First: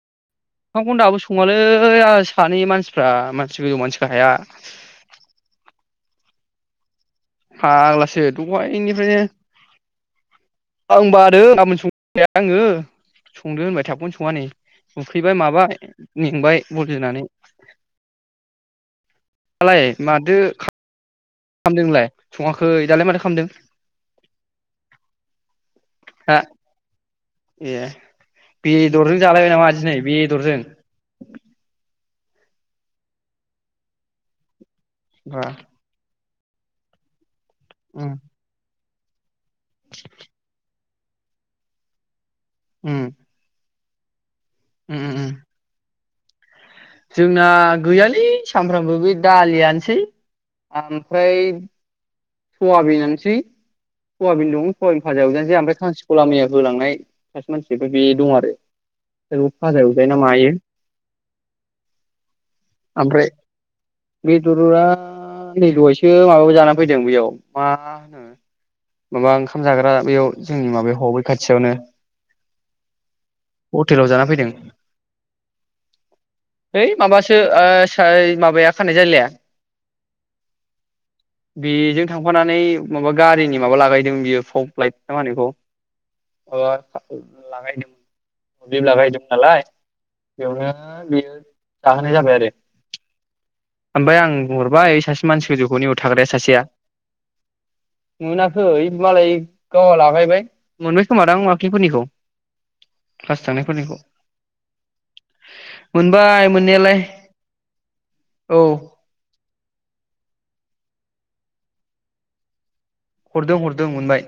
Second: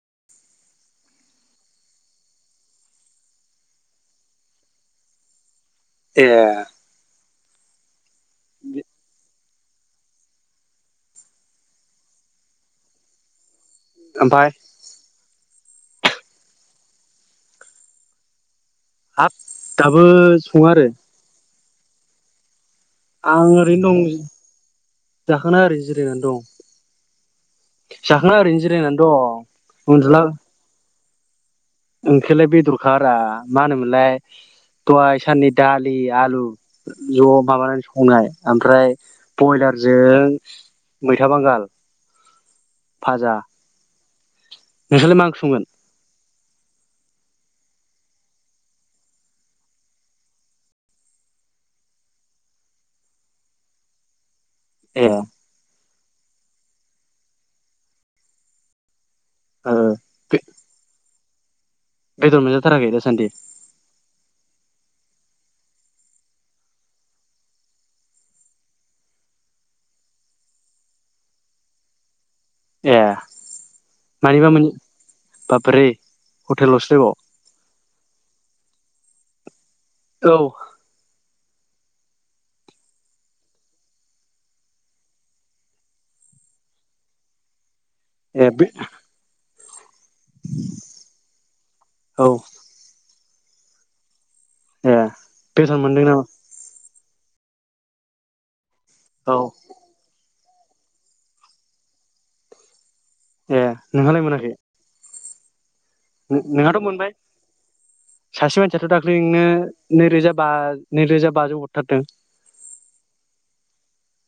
[inaudible] ओंखाम खौनो दाबो सङालै सानै मानसिफ्रा मानसि गोजौ मानसि गाहाया ए फाग्लासो दहायनिफ्रायनो आं बादों गाबोन संगोन होनबाय आंङो संद होनबाय थाबखौनो सङा नै ओमफाय उखैबाय माबाय मेंंबाय बल जोनानै। हाब दालाय दाबो माथो सङा आरो। खालामदों नोंलाय सङा आं ओरैनो दं जाखांना ओरैनो जिरायनानै हा दं ए जाखांना ओरैनो जिरायनानै बेदरजों जालायबाय नामा दं दिनै उन्दुला बेदरजों ओंख्रिलाय बेदरखारा मा होनोमोनलाय। दहाय बा साननि दालि आलु। [unintelligible] माबानानै उम संनाय आमफ्राय। ब्रयलारजों मैथा बांगाल। उम फाजा। उम नोंसोरलाय मा उम ओंख्रि संगोन? जोंना गैयालै सामफ्रोमबो बे दालियानोसै आमफ्राय। सवाबिन आनोसै। सयाबिन दं सयाबिन ए फाजा एवजानोसैय [unintelligible] मैया होलांनाय सासे मानसि बे दं आरो। औ ओ फाजा एवजायोना मायो। बेदर मोनजा थाराखै दा सानन्दि? ओमफ्राय बेदरा नै दहायसो माबायाव जाना फै बेयाव मा होनो माबा ओंखाम जाग्रा बेयाव जोंनि माबायाव ह बै खाथियावनो। ए हटेलाव जानानै फैदों मानिबा मोन बाबरे हैइ हटेलावसो माबासो ओ सै माबाया खानाय जायलाया। औ। बेजों थांफानानै माबा गारिनि माबा लागायदों बियो पप लाइट मा होनो बिखौ ए बे लागायदोंमोन। [unintelligible] बेयावनो बियो जाहोनाय औ जाबाय आरो। आमफ्राय आं। ए हरबाय सासे मानसि बेदर गोजौखौ नै इयाव मोनदों नामा थाग्राया मोनथिया मोना खै मालाय औ गावहा लागाइबाय। मोनबाय खोमा दां दाख्लैफोरनिखौ। क्लास ए थानायफोरनिखौ। नोंहालाय मोनाखै नोंहाथ मोनबाय सासे औ मानसियाथ दाख्लै नोंनो नै रोजा बा नैरोजा बाजौ हरथारदों हरदों हरदों मोनबाय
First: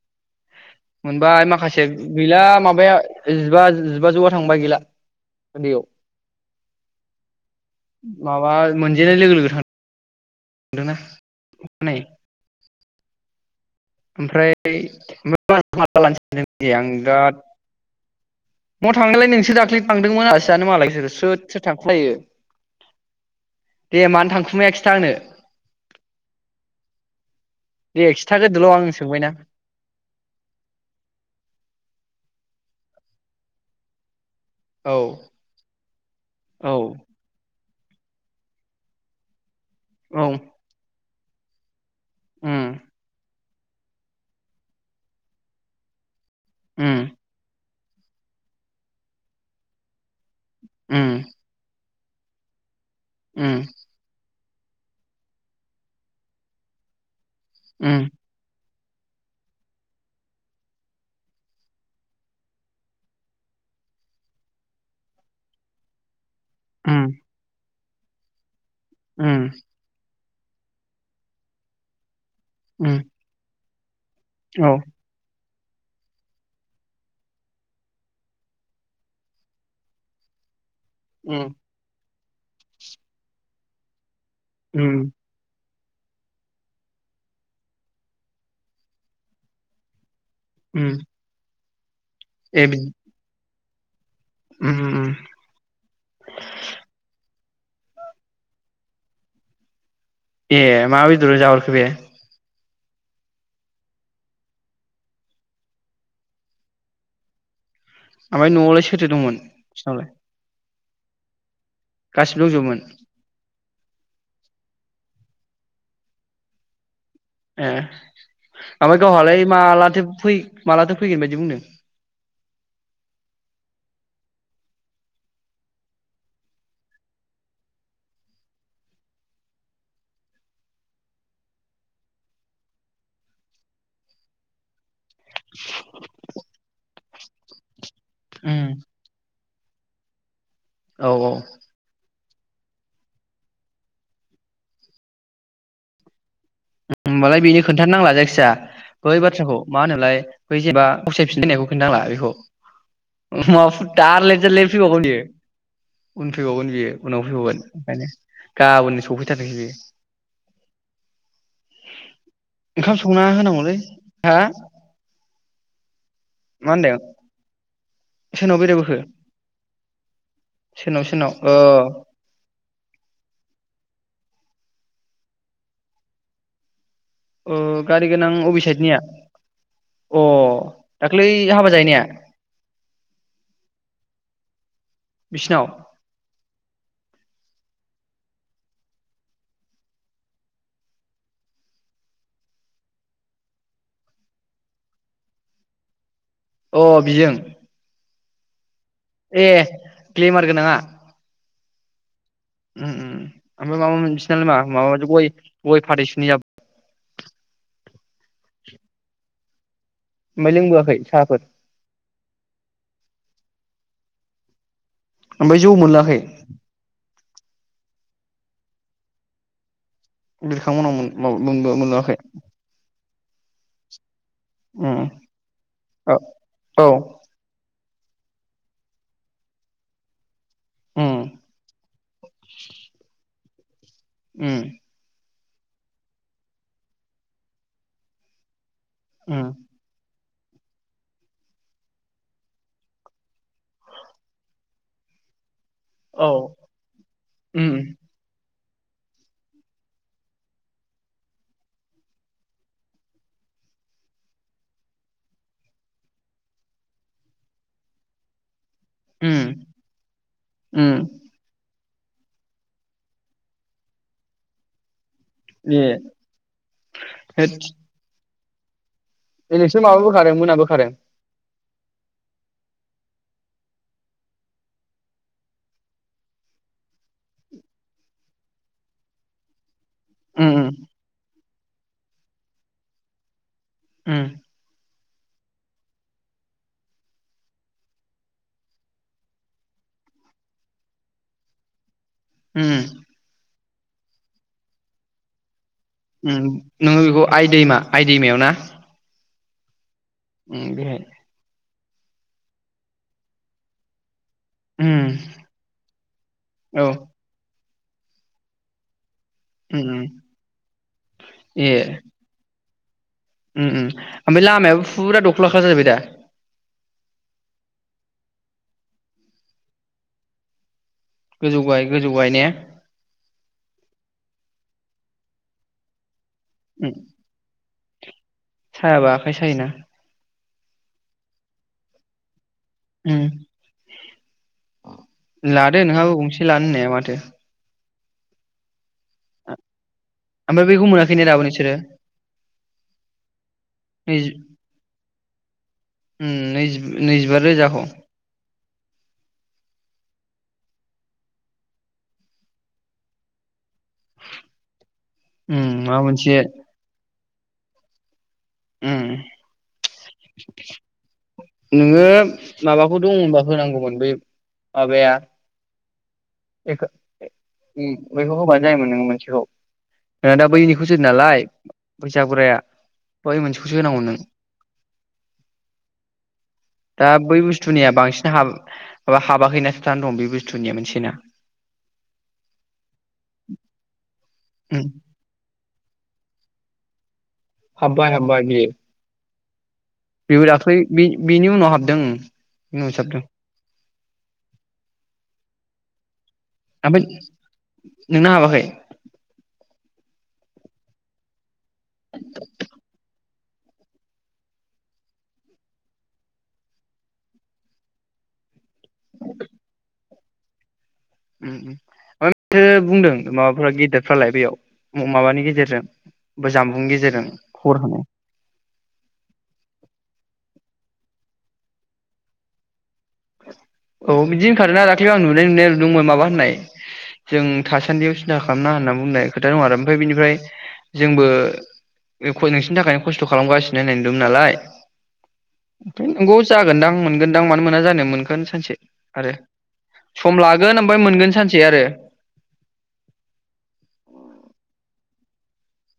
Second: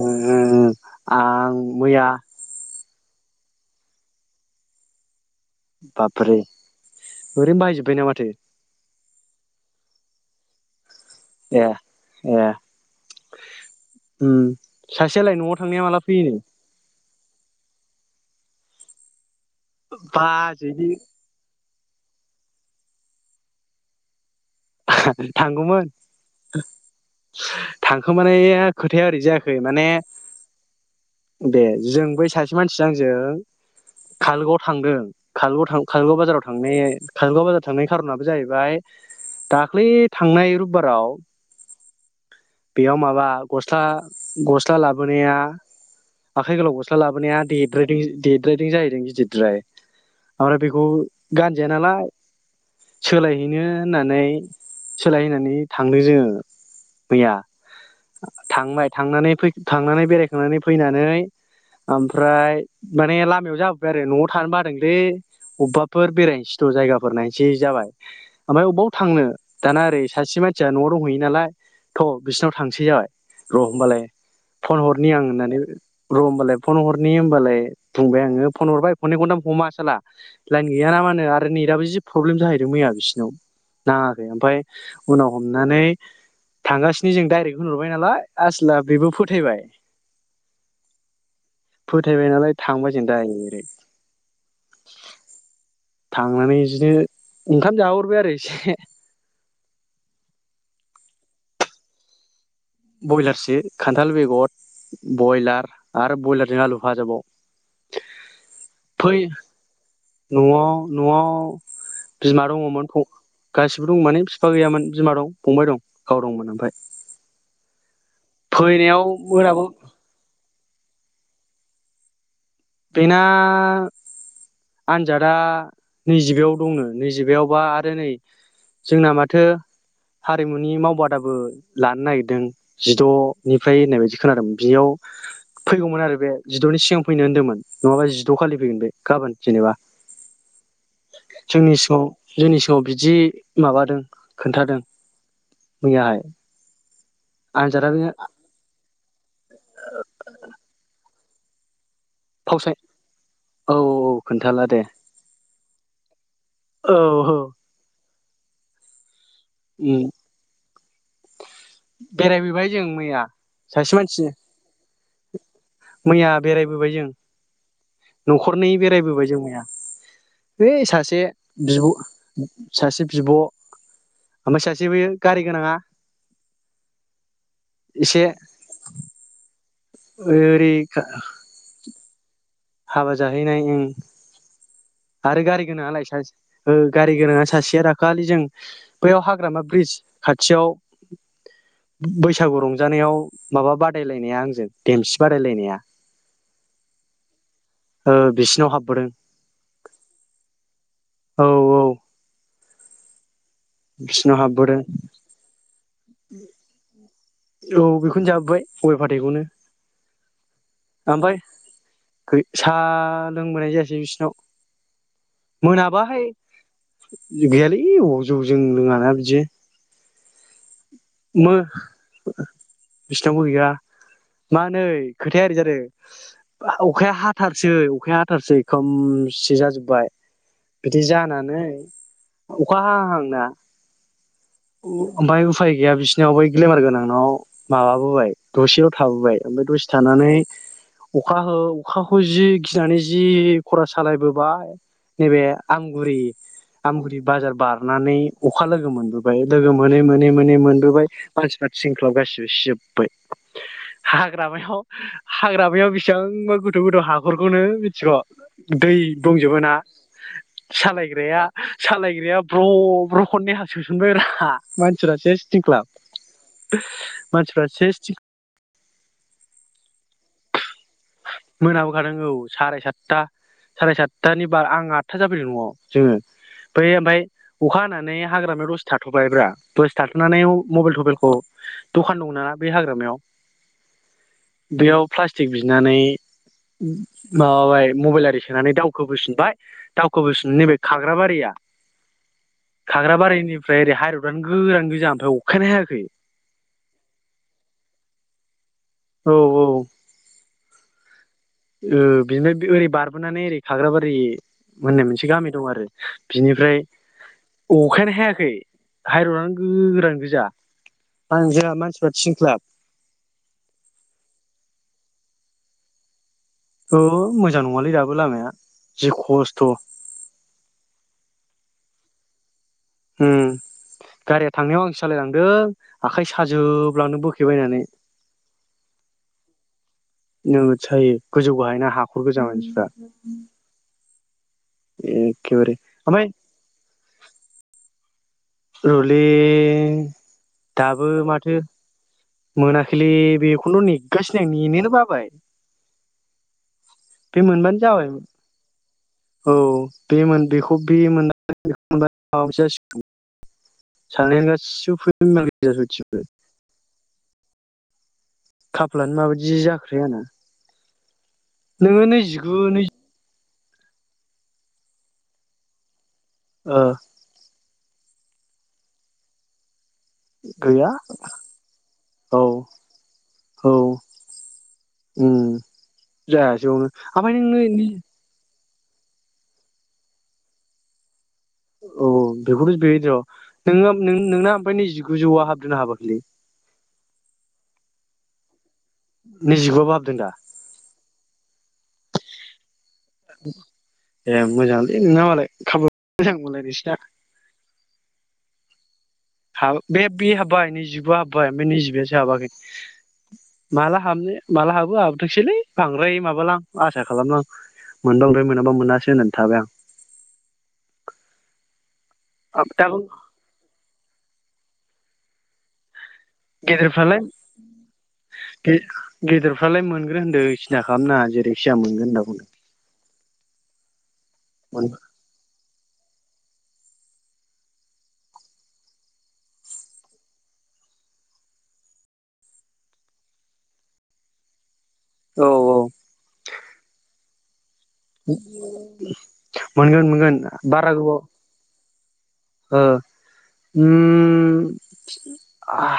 ओ मोनबाय आं माखासे मैया गैला माबाया जिबा जिबाजौआ थांबाय गैला। उन्दैयाव बाब्रे ओरैनो बाहायजोब्बायना माथो देनाय लोगो लोगो थां थांदों ना ए ए उम ओमफ्राय सासेयालाय न'आव थांनाया [inaudible] माला फैयोनो आं बिराद म थांनोलोय नों सो थांदोंमोन आलासि जानो बाजैनि मालाय स्रोथ स्रोथ थांख्लायो दे मानो थां [unintelligible] थांगौमोन दे थांखोमानाया खिथाग्रोदोल' आं खोथाया ओरै सोंबायना जायाखै माने दे जों बै सासे मानसिजों आंजों काजलगावाव थांदों औ काजलगाव थां काजलगाव बाजाराव औ थांनाय काजलगाव बाजार। थांनाय खारनाबो जाहैबाय दा दाख्लै औ थांनाय रबिबाराव उम बेयाव माबा गस्ला गस्ला लाबोनाया। आखाइ गोलाव गस्ला उम लाबोनाया दे राइदिं देद राइदों जाहैदों गिदिदद्राय आरो बेखौ उम गानजाया नालाय उम सोलायहैनो होननानै सोलायहोनानै थांदो जों फैया उम थांबाय थांनानै फै थांनानै बेरायखांनानै फैनानै ओमफ्राय माने लामायाव जाबोबाय आरो नआव थानो बादोंलै अबावबाफोर बेराय खिस्थ उम जायगाफोर नायसै जाबाय ओमफ्राय बबाव थांनो उम दाना ओरै सासे मानसिया नआव दंहैयो नालाय। थ बिसिनाव थांसै उम जाबाय। र होमबालाय। फन औ हरनि आं होननानै र होमबालाय फन हरनि होमबालाय बुंबाय आङो फन हरबाय खननै खथाम हमा साला लायन गैया नामानो आरो उम नेदाबो जि फब्लेम जाहैदों मैया बिसिनाव ना ओमफाय उम उनाव हमनानै थांगासिनो जों डाइरेक्ट होनहरबाय नालाय आसोला बेबो फोथायबाय। उम। फोथायबाय नालाय थांबाय जों दायरेक्ट। ओम ओम। थांनानै इजिनो ओंखाम जाहोहरबाय आरो एसे। ए मा बेदरजो जाहोहरखो बे? बयलार सो, खान्थाल बेगद, बयलार आरो बयलारजों आलु भाजाबाव। ओमाय नआवलाय सोथो दंमोन बिसिनावलाय? न'आव नआव। गासिबो बिमा दंजोबोमोन दङमोन। गासिबो दं माने फिफा गैयामोन बिमा दं फंबाय दं गाव दंमोन ओमफाय। ए। ओमफाय गावहालाय मोनाबो मालाथो फै मालाथो फैगोन बायदि बुंदों। बेना आनजादा नैजिबायाव दंनो। नैजिबायावबा आरो नै जोंना माथो हारिमुनि मावबादाबो लानो नागिरदों। जिदनिफ्राय होननाय बायदि खोनादोंमोन बियाव फैगौमोन आरो बे। जिदनि सिगां फैनो होन्दोंमोन। नङाबा जिद खालि उम फैगोन बे गाबोन। जेनेबा। औ औ जोंनि सिगाङाव जोंनि सिगांआव बिदि माबादों खोन्थादो मैयाहाय। होमबालाय बेनो आनजादा खोन्थानांला जायखिजा। बै बाथ्राखौ मा होनोलाय बै जेनबा फावसायफिननायखौ खिन्थानांला। बेखौ फावसाय औ माबा दा लेट जार खोन्थाला लेट दे फैबावगोन बियो उन फैबावगोन बियो औ उनाव औ फैबावगोन ओंखायनो। गाबोननो सफै [unintelligible] उम बेरायबोबाय जों संना मैया होनांगौलै सासे मानसि हा मैया मा बेरायबोबाय होनदों जों। सोरनाव नखरनै बेरायबोखो बेरायबोबाय जों मैया बैइ सोरनाव सासे सोरनाव अ बिब सासे बिब ओमफ्राय सासे बैयो गारि गोनाङा अ गारि एसे गोनां अबे साइतनिया? अ ओरै दाख्लै हाबा जाहैनाया हाबा जाहैनाय ओं। आरो गारि बिसिनाव गोनाङालाय सास ओ गारि गोनाङा सासेया रा दाखालि जों बैयाव हाग्रामा ब्रिज खाथियाव बैसागु रंजानायाव माबा बादायलायनाया आंजों देमसि बादायलायनाया। अ बिजों ओ बिसिनाव हाब ए ग्लेमार गोनाङा? औ औ उम उम ओमफ्राय माबा मोनसे बिसिनाव नालाय हाबबोदों मा [unintelligible] गय गय फाथै सुनै जाब औ बेख खौनो जाबोबाय गय फाथैखौनो। ओमफ्राय लोंबोआखै ओमफाय साहाफोर साहा लोंबोनाय जायासै दै बिस्नाव ओमफ्राय जौ मोनलोङाखै मोनाबाहाय गैयालै। ओइ अ जौ जों लोङाना बिदि। [unintelligible] थांमोननाव मोन बा मोनबो मोनलोङाखै? बिसनावबो गैया। मा नै उम खोथाया ओरै औ जादों औ अखाया हाथारसै अखाया हाथारसै खोमसि जाजोब्बाय। बिदि उम जानानै अखा हाहां हाहांना उम अ ओमफ्राय उफाय गैया बिसिनाव बै ग्लेमार गोनांनाव माबाबोबाय। दसेल थाबोबाय उम ओमफ्राय दसे थानानै अखा हो अखाखौ जि गिनानै जि खर सालायबोबाय नैबे आमगुरि औ आमगुरि बाजार उम बारनानै अखा लोगो मोनबोबाय लोगो मोनै मोनै मोनै मोनबोबाय मानसिफ्रा थिंख्लाब गासिबो सिजोब्बाय। हाग्रामायाव हाग्रामायाव बेसिबांबा गोथौ गोथौ हाखरखौनो मिथिग दै उम दंजोबो ना उम सालायग्राया सालायग्राया ब्र ब्र खननै हासोसनबाय रा मान सेस ए टिंक्लाब मानसिफ्रा सेस टिं ए नोंसोर माबाबोखादों मोनाबोखादों? मोनाबोखादों औ साराय सातथा साराय सातथानि बार आं आठथा जाफैदों नआव जोङो बै ओमफ्राय अखा हानानै हाग्रामायाव दसे थाथ'बाय ब्रा दसे थाथ'नानै उम मबाइल थबाइलखौ दखान दंना बे हाग्रामायाव? उम। बेयाव प्लास्टिक बि बिनानै माबाबाय मबाइल आरि सोनानै दावखो बोफैनबाय दावखोबोफिना नैबे खाग्राबारिया उम खाग्रा बारिनि फ्राय एरै हाइरडआनो गोरान गोजा ओमफ्राय अखायानो हाया उम नोङो बेखौ आइ दैमा आइ दैमायावना। औ औ। उम बेहाय। ओ बिनिफ्राय ओरै बारबोनानै ओरै खाग्राबारि। मोननाय उम मोनसे गामि दं आरो बिनिफ्राय। औ अखायानो हायाखै। हाइरड उम उम गोरान गोजा ए जोंहा मानसिफ्रा थिनख्लाब। उम उम ओमफ्राय लामायाबो फुरा दख्लाखा जाहैबाय दा। औ मोजां नङालै दाबो लामाया जि खस्थ'। गोजौ गाहाय गोजौ गाहाय ने। उम गारिया थांनायाव आंसो सालायलांदों आखाय सा उम हाजोबलांदो बोखे बायनानै। खाय सायोना। नोगोद सायो गोजौ गाहायना हाखर गोजा उम। एखेबारे लादो नोंहाबो ओमफ्राय गंसे लानो होननाया माथो। रलै ओमफ्राय बैखौ दाबो मोनाखै ने माथो नोंसोरो मोनाखैलै बेखौनोथ' नैजि नेगासिनो आं नेनोनो बाबाय उम नैजि नैजिबा बे मोनबानो रोजाखौ जाबायमोन। औ [unintelligible] सानायानो गासिबो फैमाल उम माबा गोजा मोनसे सयथिबो। उम खाफालानो मा बायदि जाखोथाय आंना। नोङो नैजिगु नै माबाखौ दङ होनबा होनांगौमोन बै माबाया ओ एखो ए। उम बेखौ होबानो जायोमोन नों मोनसेखौ। नों दा गैया बैनिखौसो होदों नालाय फैसा औ गुराया। बै मोनसेखौसो औ होनांगौमोन नों उम जायासैयावनो दा ओमफ्राय बै नोंनो बुस्थुनिया बांसिन हाबो माबा हाबाखै नो बे मोनसेनि आबुस्थुनिया मोनसे ना अ बेखौथ' बे र' नोङो नों नोंना ओमफाय उम नैजिगुजौआ हाब दोंना हाबाखैलै? हाब्बाय हाब्बाय बेयो नैजिगु बेबो दाख्लै बेनि उनाव हाबदों उनावसो हाबदों ए मोजांलै नोंना मालाय खाफाल मोजां बालाय बिसिना ओमफ्राय नोंना हाबाखै? हाब बे बे हाबबाय नैजिबा हाब्बाय ओमफ्राय नैजिबयासो हाबाखै माला हाबनो माला हाबो हाबथोंसैलै बांद्राय माबालां आसा खालामला मोनबा मोनबाय मोनाब्ला मोनाबा मोनासै होनना थाबाय आं। उम उम [unintelligible] आं दा बुंदों माबाफोरा गिदेर फालाय बेयाव माबानि गेजेरजों जानबुंनि गेदेरफ्रालाय गेजेरजों खबर हरनाय गे-गेदेरफ्रालाय मोनग्रो होनदों बिसिना। खालामनाङा जेरैखिसा मोनगोन होनना बुंदों [inaudible] औ बिदि होनखादोंना दाख्लै आं नुनाय नुनाय नों माबा होननाय जों थासान्दियाव सिन्था खालामना होनना बुंनाय खोथा दं आरो ओमफ्राय बिनिफ्राय जोंबो नोंसिनि थाखायनो खस्थ खालामगासिनो नाय दं नालाय। औ औ [unintelligible] नंगौ जागोनदां मोनगोन। दां मान मोना जानो मोनगोन सानसे आरो मोनगोन मोनगोन सम लागोन बारा ओमफ्राय गोबाव मोनगोन सानसे आरो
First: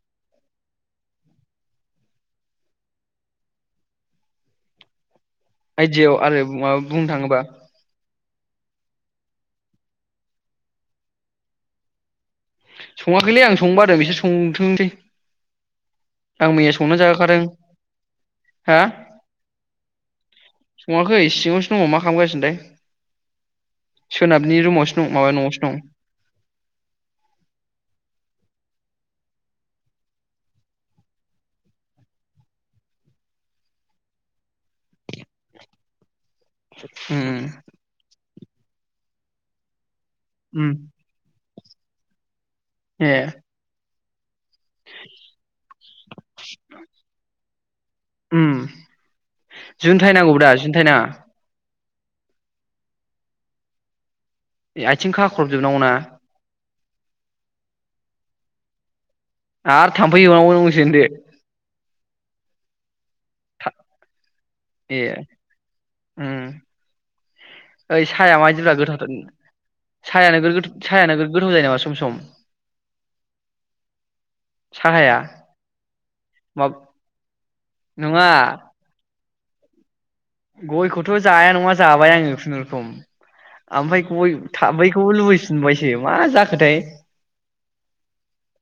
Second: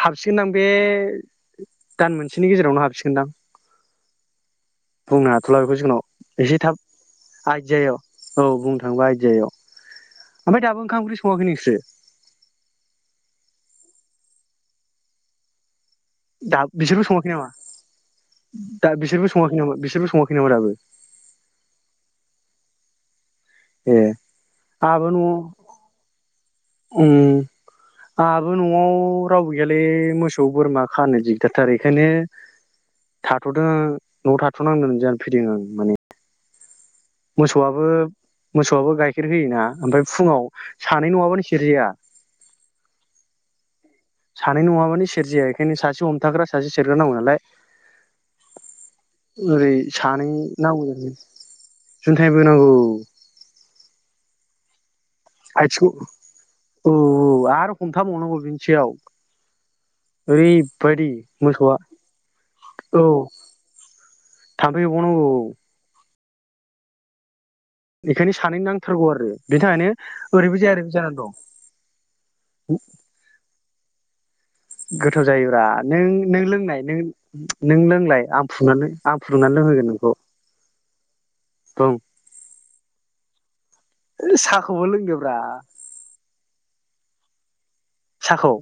हाबसिगोनदां बे दान मोनसेनि गेजेरावनो हाबसिगोनदां। बुंनो हाथ'ला बेखौ जिखुनु आइदियायाव आरो एसे थाब माबा बुंनो थाङोबा आइदियायाव औ बुंनो थांबा आयदियाव ओमफ्राय दाबो ओंखाम ओंख्रि सङाखै नोंसोरो? सङाखैलै आं संनो बादों आरो बिसोर संथोंनोसै। आं दा मैया संना बिसोरबो सङाखै जाहोखादों नामा हा दा बिसोरबो सङाखै नामा बिसोरबो सङाखै नामा दाबो सङाखै सिङावसो दङ मा खालामगासिनो थाय। ए दं आंहाबो ओम माबा न'आवसो दं ओम। आंहाबो नआव रावबो गैयालै मोसौ बोरमा खानो दिगदारथार बेखायनो थाथदों नआव थाथनांदोंमोन जानो फैदों आं माने। उम। मोसौआबो मोसौआबो गाइखेर होयोना आमफ्राय फुङाव उम सानै नङाबानो सेरजाया। ए सानै नङाबानो सेरजाया एखायनो सासे हमथाग्रा सासे सेरग्रा नांगौ नालाय उम ओरै जुनथाइ सानै नांगौब्रा जुनथाइ नांगौ। नाङा जुनथाय बोनांगौ [inaudible] आथिं खाख्रबजोबनांगौ ना औ औ आरो हमथाबावनांगौ बेनि सायाव आरो थाम्फै होननांगौनंसेनदो ओरैबायदि मोसौआ औ था थामफै होबावनांगौ। उम ओइ बेखायनो साया सानै माबायदिब्ला गोथाव नांथारगौ थाव आरो बेनि थाखायनो सायानो गो ओरैबो जाया ओरैबो जानानै सायानो दं गोथाव जायो नामा सम सम साहाया गोथाव जायोब्रा नों-नों मा लोंनाय नों-नों नङा लोंनाय आं फुनानै आं फुदुंनानै लोंहोगोन नोंखौ गय खौ- थ जाया नङा बुं जाबाय आङो खुनुरुखुम। ओमफ्राय गय साहाखौबो थाबैखौबो लोंदोब्रा लुबैफिनबायसो मा जाख- खोथाय साखौ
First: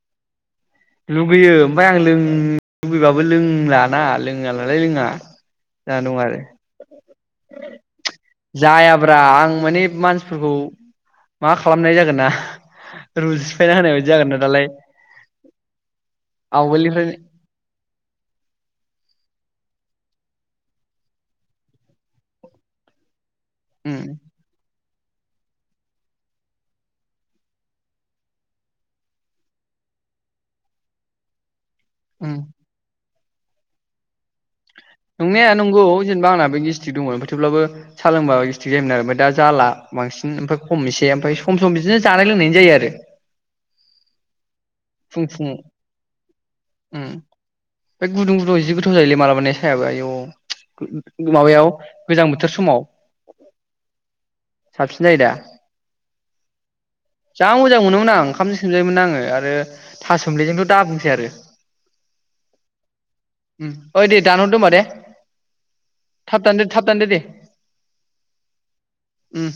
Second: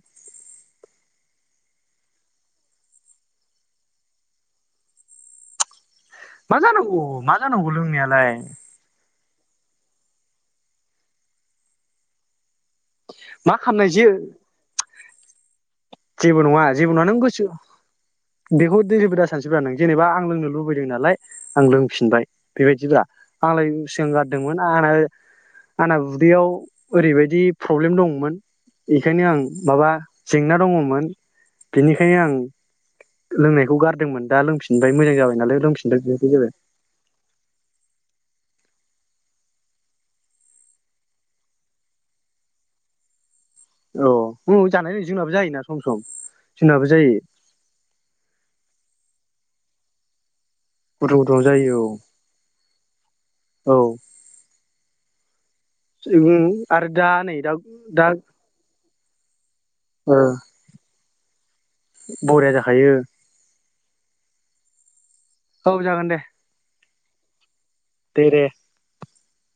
लुगैयो ओमफाय आं लों लुबैबाबो लोंलाना लोङा नालाय लोङा। जानानै दं आरो मा जानांगौ मा जानांगौ लोंनायालाय ब्रा आं माने मानसिफोरखौ मा खालामनाय जागोन ना। रुलस मा सिफायना खालामनाय होनाय जे बायदि जागोन ना दालाय [inaudible] जेबो नङा जेबो नङा आवगोलनिफ्रायनो नों गोसो बेखौ दोजोबो दा सानसेबा नों जेनेबा आं लोंनो लुबैदों नालाय आं लोंफिनबाय बेबायदिब्रा। आंलाय उम सिगां गारदोंमोन आलाय आंना उदैयाव ओरैबायदि प्रब्लेम दंमोन बेखायनो आं माबा जेंना दङ- मोन बेनिखायनो आं उम लोंनायखौ गारदोंमोन दा लोंफिन नंनाया नंगौ जेनेबा आंना बे गेसट्रिक दंमोन थेवब्लाबो सालोंबा गेस- थिग जायोमोन आरो ओमफ्राय दा जाला बांसिन ओमफ्राय खमनोसै ओमफ्राय सम सम बिदिनो जानाय लोंनायनि जायो आरो औ औ जानाय फुं जोंनाबो फुं जायोना सम सम जोंनाबो जायो थाव जायोलै मालाबा माने सायाबो आयौ गुदुं गुदुं माबायाव जायो गोजां बोथोर समाव साबसि जायो दा। उम्म आरो दा नै जा दा मोजां दा मोनोमोन आं ओंखामजों सोमजायोमोन आङो आरो ओ थास' सोमलिजोंथ' दाबुंसै आरो बरिया जाखायो। उम ओइ दे दानहरदों ओमबा दे। औ जागोन दे थाब दानदो थाब दोनदो दे। दे दे उम।